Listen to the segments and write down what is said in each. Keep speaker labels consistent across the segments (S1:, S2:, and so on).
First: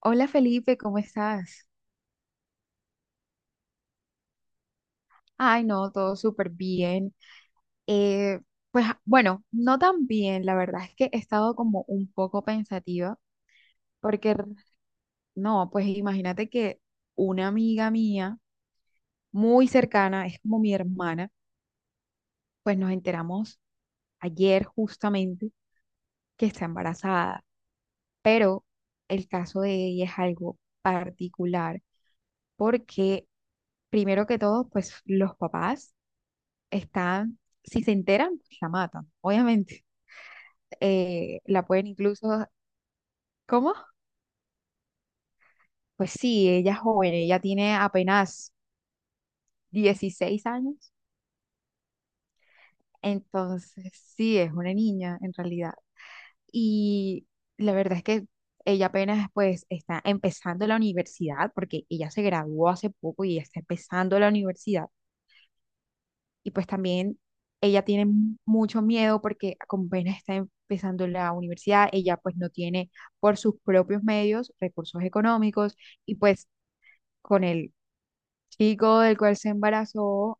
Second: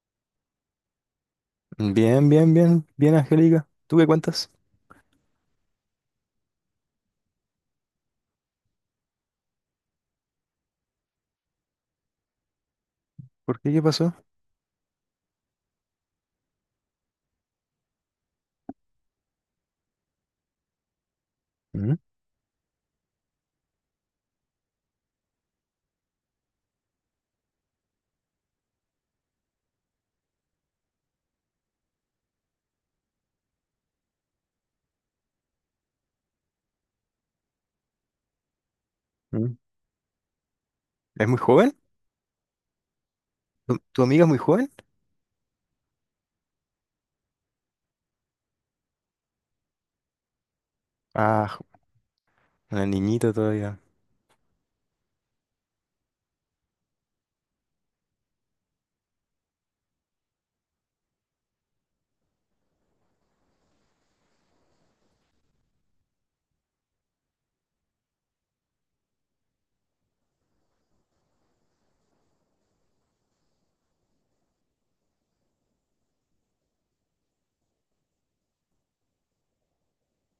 S1: Hola Felipe, ¿cómo estás?
S2: Bien, bien, bien, bien, Angélica. ¿Tú qué cuentas?
S1: Ay, no, todo súper bien. Eh, pues bueno, no tan bien, la verdad es que he estado como un poco pensativa,
S2: ¿Por qué? ¿Qué pasó?
S1: porque no, pues imagínate que una amiga mía muy cercana, es como mi hermana,
S2: Mm,
S1: pues nos enteramos ayer justamente que está embarazada. El caso de ella es algo particular porque, primero que todo, pues los papás están, si se enteran, pues la matan,
S2: mm.
S1: obviamente.
S2: ¿Es muy
S1: La
S2: joven?
S1: pueden incluso, ¿cómo?
S2: ¿Tu amiga es muy joven?
S1: Pues sí, ella es joven, ella tiene apenas 16 años,
S2: Ah, jo- una niñita todavía.
S1: entonces sí, es una niña en realidad. Y la verdad es que ella apenas pues está empezando la universidad, porque ella se graduó hace poco y está empezando la universidad. Y pues también ella tiene mucho miedo porque como apenas está empezando la universidad, ella pues no tiene por sus propios medios recursos económicos y pues con el chico del cual se embarazó,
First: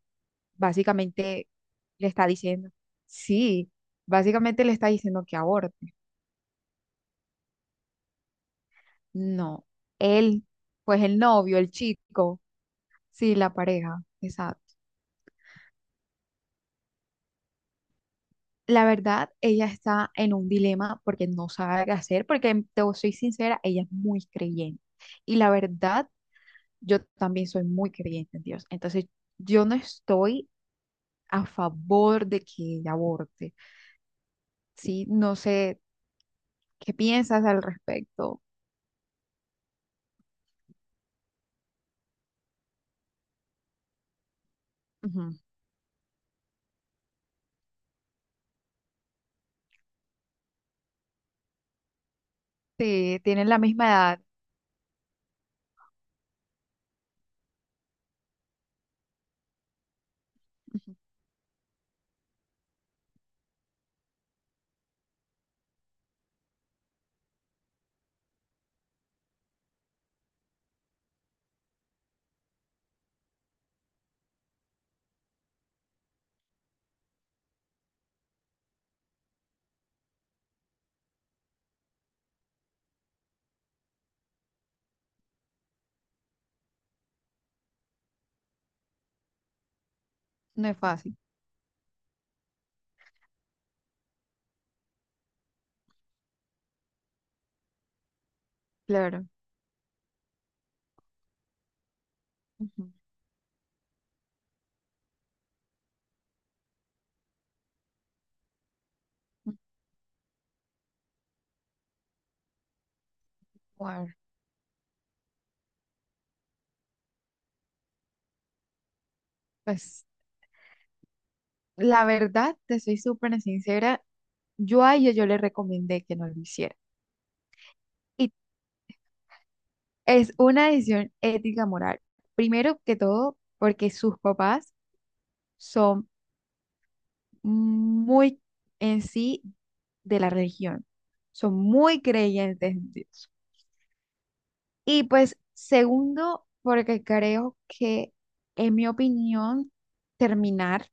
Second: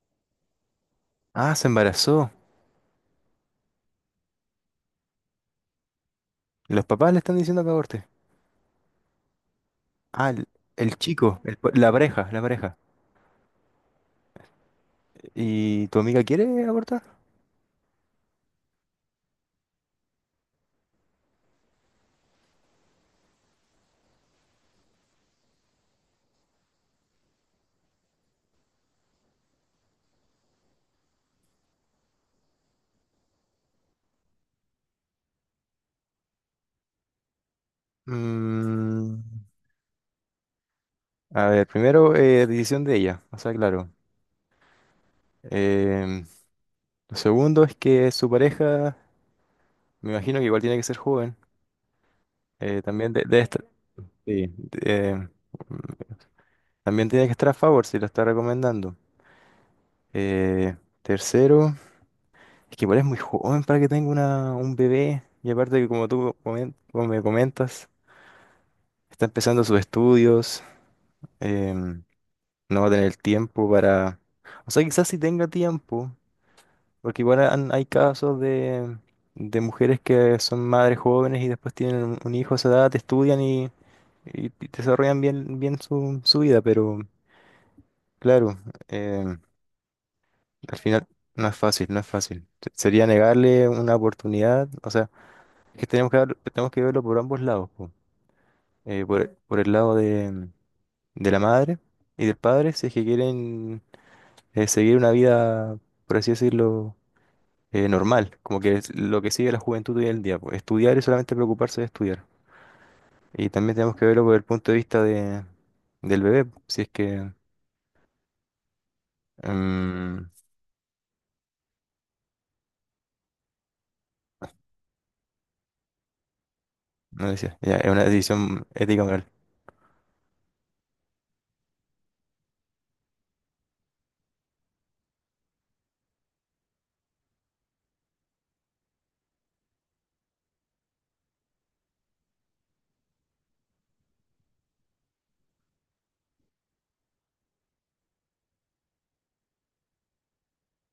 S1: básicamente
S2: Ah, se
S1: le está
S2: embarazó.
S1: diciendo, sí, básicamente le está diciendo que aborte.
S2: Los papás le están diciendo que aborte.
S1: No,
S2: Ah,
S1: él,
S2: el, el
S1: pues el
S2: chico,
S1: novio, el
S2: la pareja,
S1: chico,
S2: la pareja.
S1: sí, la pareja, exacto.
S2: ¿Y tu amiga quiere abortar?
S1: La verdad, ella está en un dilema porque no sabe qué hacer, porque te soy sincera, ella es muy creyente. Y la verdad, yo también soy muy creyente en Dios. Entonces, yo no estoy a favor de que ella aborte. Sí, no sé, ¿qué piensas al respecto?
S2: Mm, a ver, primero, decisión de ella, o sea, claro.
S1: Ujú.
S2: Em, lo segundo es que su pareja, me imagino que igual tiene que ser joven. También
S1: Sí, tienen la misma edad.
S2: sí, em, también tiene que estar a favor si lo está recomendando. Eh,
S1: Ujú.
S2: Tercero, es que igual es muy joven para que tenga un bebé. Y aparte que como me comentas, está empezando sus estudios. em, no va a tener tiempo para... O sea, quizás sí tenga tiempo, porque hay casos de mujeres que son madres jóvenes y después tienen un hijo a esa edad, estudian y desarrollan bien, bien su, su vida, pero claro. em,
S1: No es
S2: Al final,
S1: fácil,
S2: no es fácil, no es fácil. Sería negarle una oportunidad, o sea, que tenemos que, tenemos que verlo por ambos lados, po. Por,
S1: claro.
S2: ujú, por el lado de la madre y del padre, si
S1: Ujú.
S2: es que quieren seguir una vida, por así decirlo, normal, como que es lo que sigue la juventud hoy en día, po, estudiar y solamente preocuparse de estudiar. Y también tenemos que
S1: Bueno,
S2: verlo por el punto de vista de, del bebé, po, si es que,
S1: pues
S2: mm,
S1: la verdad, te soy súper sincera, yo a ella yo le recomendé que no lo hiciera.
S2: no decía, ya, es una
S1: Y
S2: decisión ética moral.
S1: es una decisión ética moral. Primero que todo, porque sus papás son muy en sí de la religión. Son muy creyentes en Dios. Y pues segundo, porque creo que, en mi opinión, terminar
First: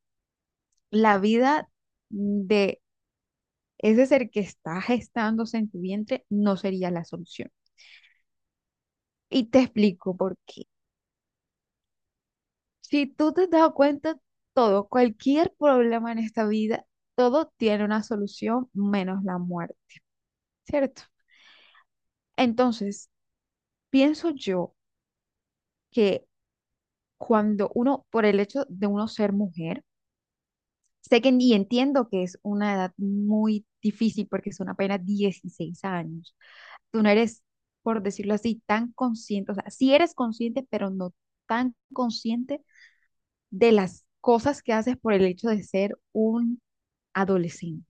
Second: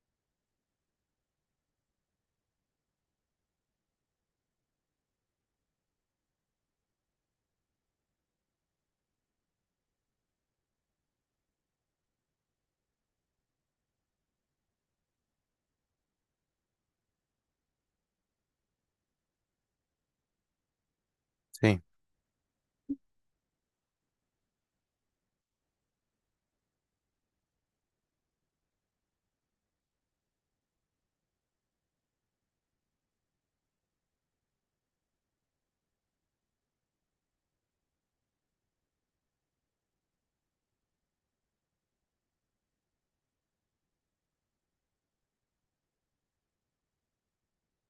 S1: la vida de ese ser que está gestándose en tu vientre no sería la solución. Y te explico por qué. Si tú te has dado cuenta, todo, cualquier problema en esta vida, todo tiene una solución menos la muerte, ¿cierto?
S2: Sí.
S1: Entonces, pienso yo que cuando uno, por el hecho de uno ser mujer, sé que y entiendo que es una edad muy difícil porque son apenas 16 años. Tú no eres, por decirlo así, tan consciente, o sea, sí eres consciente, pero no tan consciente de las cosas que haces por el hecho de ser un adolescente,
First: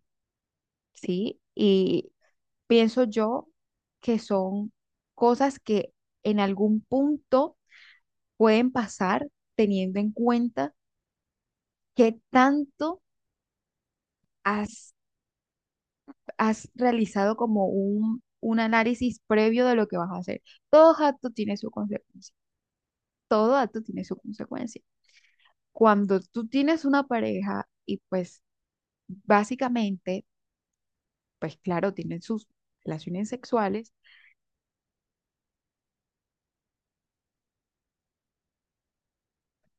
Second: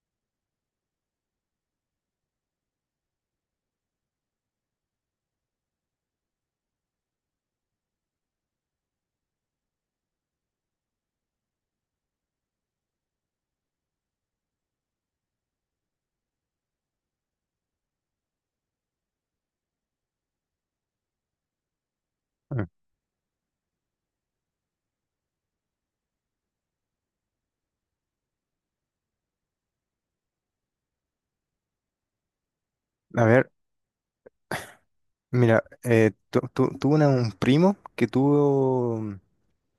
S1: ¿sí? Y pienso yo que son cosas que en algún punto pueden pasar teniendo en cuenta, ¿qué tanto has, has realizado como un análisis previo de lo que vas a hacer? Todo acto tiene su consecuencia.
S2: Mm.
S1: Todo acto tiene su consecuencia. Cuando tú tienes una pareja y pues básicamente, pues claro, tienen sus
S2: A
S1: relaciones
S2: ver.
S1: sexuales,
S2: Mira, tuve un primo que tuvo,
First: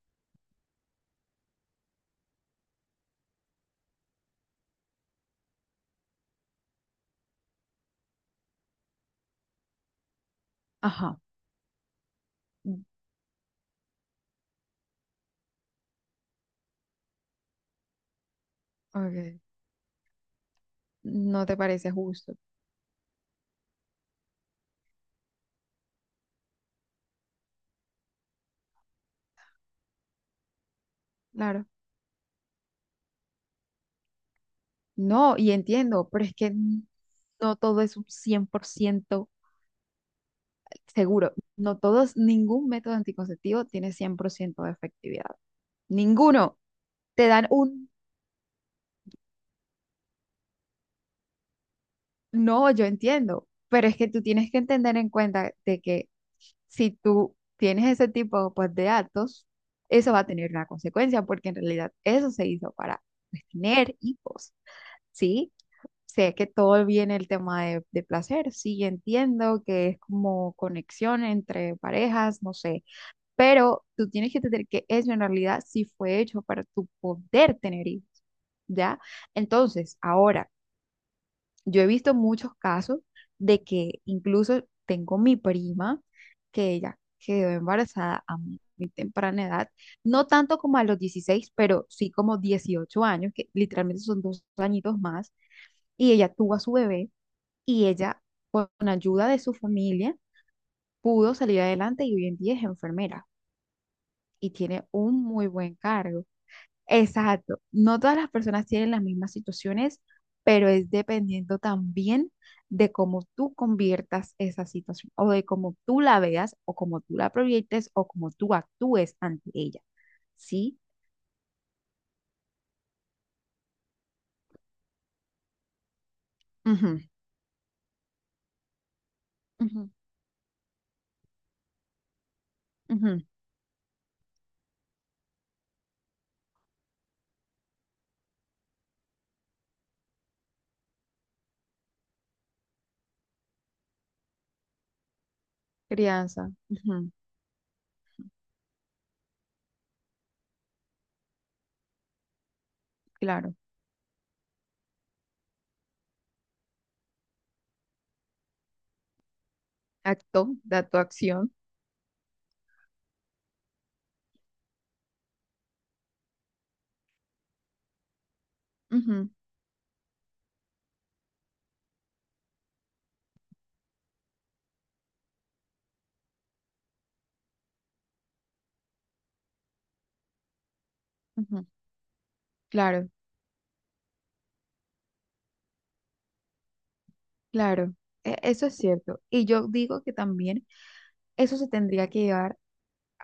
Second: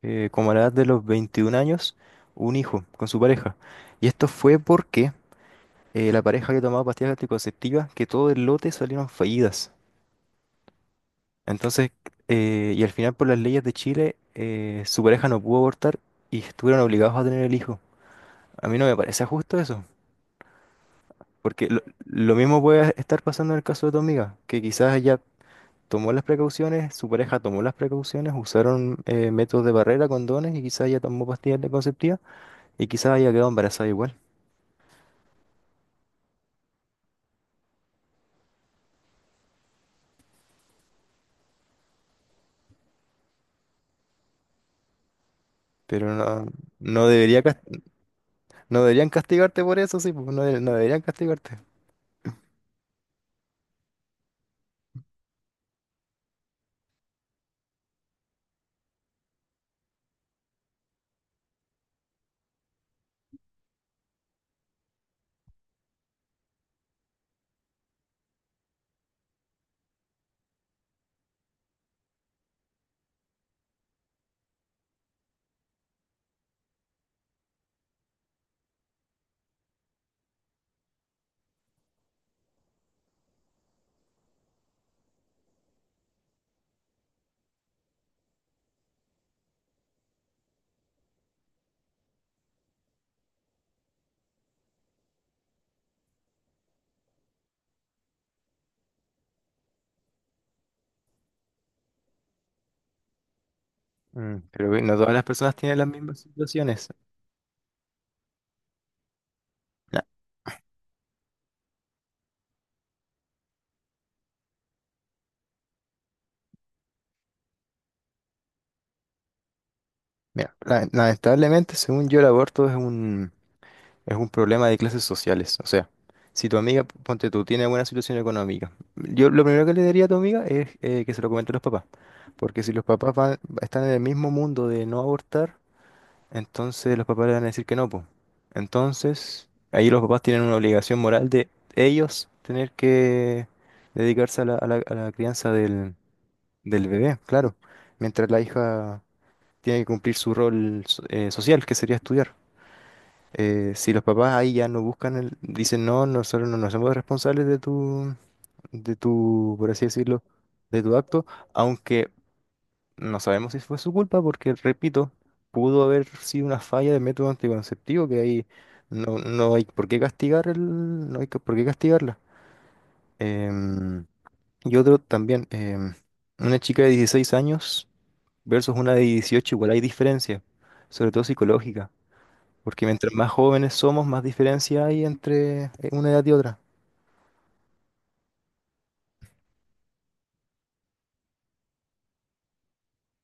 S2: como a la edad de los 21 años, un hijo con su pareja. Y esto fue porque la pareja que tomaba pastillas anticonceptivas, que todo el lote salieron fallidas.
S1: ajá.
S2: Entonces, y
S1: Mm.
S2: al final por las leyes de Chile, su pareja no pudo abortar y estuvieron obligados a tener el hijo. A mí no me parece
S1: Ok,
S2: justo eso,
S1: no te
S2: porque
S1: parece justo,
S2: lo mismo puede estar pasando en el caso de tu amiga, que quizás ella tomó las precauciones, su pareja tomó las precauciones, usaron métodos de barrera, condones, y quizás ella tomó pastillas
S1: claro.
S2: anticonceptivas y quizás haya quedado embarazada igual.
S1: No, y entiendo, pero es que no todo es un 100% seguro, no todos, ningún método anticonceptivo tiene 100% de efectividad.
S2: Pero no,
S1: Ninguno.
S2: no
S1: Te
S2: debería,
S1: dan
S2: cas-
S1: un
S2: no deberían castigarte por eso, sí, pues, no deberían castigarte.
S1: No, yo entiendo, pero es que tú tienes que entender en cuenta de que si tú tienes ese tipo pues, de actos, eso va a tener una consecuencia, porque en realidad eso se hizo para pues, tener hijos, ¿sí? Sé que todo viene el tema de, placer, sí, entiendo que es como conexión entre parejas, no sé, pero tú tienes que entender que eso en realidad sí fue hecho para tu poder tener hijos, ¿ya? Entonces, ahora, yo he visto muchos casos de que incluso tengo mi prima que ella quedó embarazada a muy, muy temprana edad, no tanto como a los 16, pero sí como 18 años, que literalmente son 2 añitos más, y ella tuvo a su bebé y ella, con ayuda de su familia, pudo salir adelante y hoy en día es enfermera
S2: Mm,
S1: y
S2: pero que
S1: tiene
S2: no todas
S1: un
S2: las
S1: muy
S2: personas
S1: buen
S2: tienen las mismas
S1: cargo.
S2: situaciones.
S1: Exacto, no todas las personas tienen las mismas situaciones,
S2: La-
S1: pero es dependiendo también de cómo tú conviertas esa situación o de cómo tú la veas o cómo tú la proyectes o cómo tú actúes ante ella.
S2: Mira,
S1: ¿Sí?
S2: lamentablemente, según yo, el aborto es un, es un problema de clases sociales. O sea, si tu amiga,
S1: Ujú,
S2: ponte tú, tiene buena situación económica, yo lo primero que le
S1: ujú,
S2: diría a tu amiga es que se lo comente a los papás. Porque si los papás
S1: ujú.
S2: van- están en el mismo mundo de no abortar, entonces los papás le van a decir que no, pues. Entonces, ahí los papás tienen una obligación moral de ellos tener que dedicarse a la crianza del,
S1: Crianza,
S2: del
S1: ujú,
S2: bebé, claro. Mientras la hija tiene que cumplir su rol social, que sería estudiar.
S1: claro.
S2: Si los papás ahí ya no buscan el, dicen no, nosotros no nos somos responsables de tu, por así decirlo,
S1: Acto,
S2: de
S1: da
S2: tu
S1: tu
S2: acto,
S1: acción.
S2: aunque no sabemos si fue su culpa, porque repito, pudo haber sido una falla de método anticonceptivo que ahí no,
S1: Ujú,
S2: no hay por qué castigar el, no hay que- por qué castigarla. Em, y otro también, una chica de 16 años versus una de 18 igual hay diferencia, sobre todo
S1: ujú.
S2: psicológica. Porque
S1: Claro,
S2: mientras más jóvenes somos, más diferencia hay entre una edad y otra.
S1: claro. E- eso es cierto. Y yo digo que también eso se tendría que llevar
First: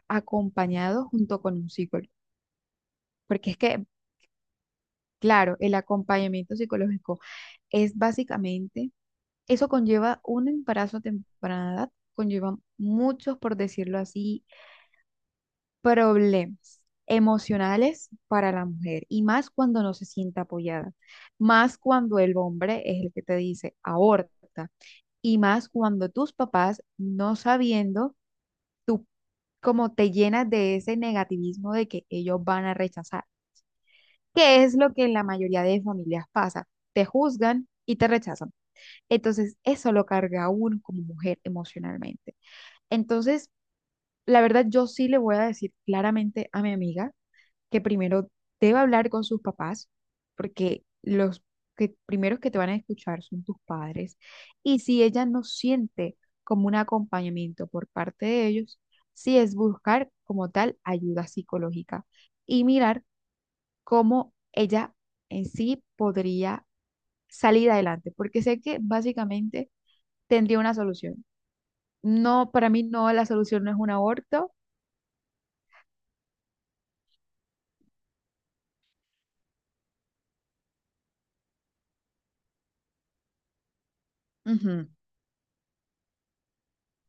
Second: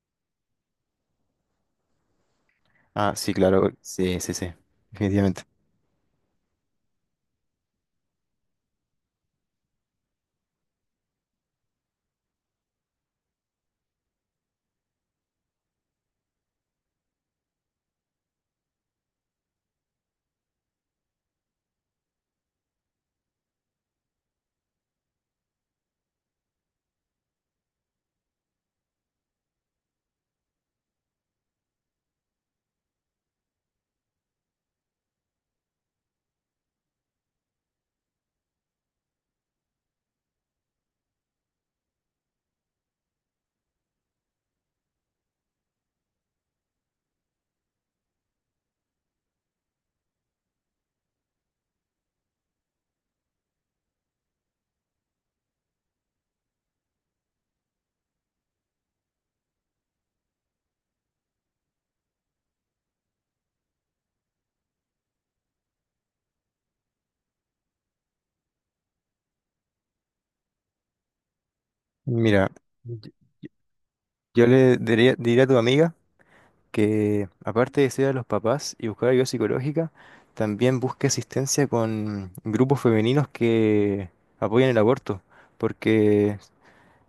S1: acompañado junto con un psicólogo.
S2: Ah, sí,
S1: Porque es
S2: claro,
S1: que
S2: sí, sí, sí, definitivamente.
S1: claro, el acompañamiento psicológico es básicamente, eso conlleva un embarazo a temprana edad, conlleva muchos, por decirlo así, problemas emocionales para la mujer y más cuando no se siente apoyada, más cuando el hombre es el que te dice aborta y más cuando tus papás no sabiendo, tú como te llenas de ese negativismo de que ellos van a rechazar, que es lo que en la mayoría de familias pasa, te juzgan y te rechazan. Entonces, eso lo carga a uno como mujer emocionalmente. Entonces, la verdad, yo sí le voy a decir claramente a mi amiga que primero debe hablar con sus papás, porque los que primeros que te van a escuchar son tus padres. Y si ella no siente como un acompañamiento por parte de ellos, sí es buscar como tal ayuda psicológica y mirar cómo ella en sí podría salir adelante, porque sé que básicamente tendría una solución. No,
S2: Mira,
S1: para mí
S2: y-
S1: no, la solución no es un
S2: yo
S1: aborto.
S2: le diría, diría a tu amiga que aparte de ser a los papás y buscar ayuda psicológica, también busque asistencia con grupos femeninos que apoyen el
S1: Ujú.
S2: aborto, porque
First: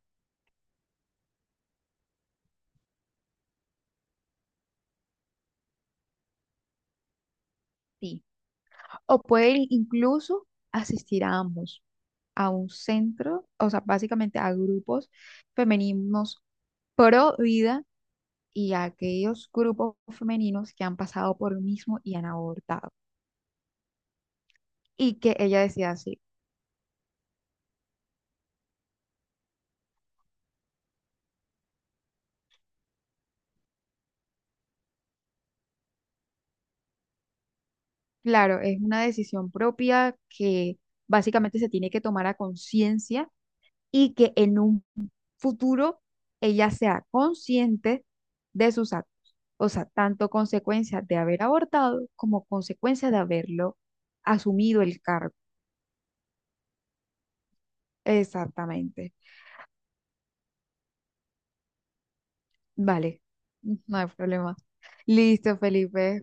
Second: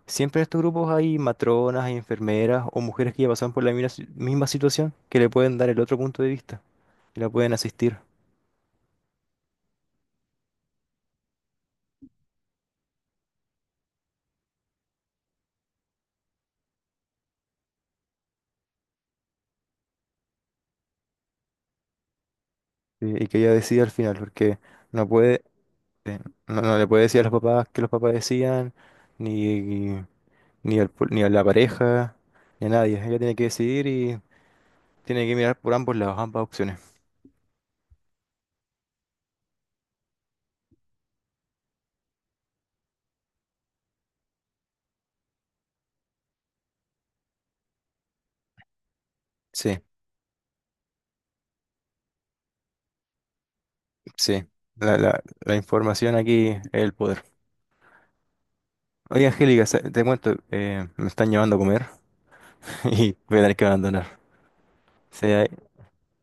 S2: siempre en estos grupos hay matronas, hay enfermeras o mujeres que ya pasan por la misma si- misma situación, que le pueden dar el otro punto de vista y la pueden asistir.
S1: Sí. O puede ir incluso asistir a ambos, a un centro, o sea, básicamente a grupos femeninos pro vida y a aquellos grupos femeninos que han pasado por lo mismo y han abortado.
S2: Sí, y que ella decida al final, porque no
S1: Y que
S2: puede,
S1: ella decía así.
S2: eh, no, no le puede decir a los papás que los papás decían, ni, ni, ni a la pareja, ni a nadie. Ella tiene que decidir y tiene que mirar por ambos lados, ambas opciones.
S1: Claro, es una decisión propia que básicamente se tiene que tomar a conciencia y que en un futuro ella sea consciente de sus actos. O
S2: Sí,
S1: sea, tanto consecuencias de haber abortado como consecuencias de haberlo
S2: sí.
S1: asumido
S2: La,
S1: el
S2: la,
S1: cargo.
S2: la información aquí es el poder.
S1: Exactamente.
S2: Oye, Angélica, te cuento, me están llevando a comer y
S1: Vale,
S2: voy a tener que
S1: no hay
S2: abandonar.
S1: problema.
S2: Sí, ahí-
S1: Listo, Felipe,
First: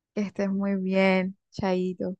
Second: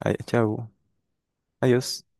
S1: que estés
S2: chau.
S1: muy bien.
S2: Adiós.
S1: Chaito.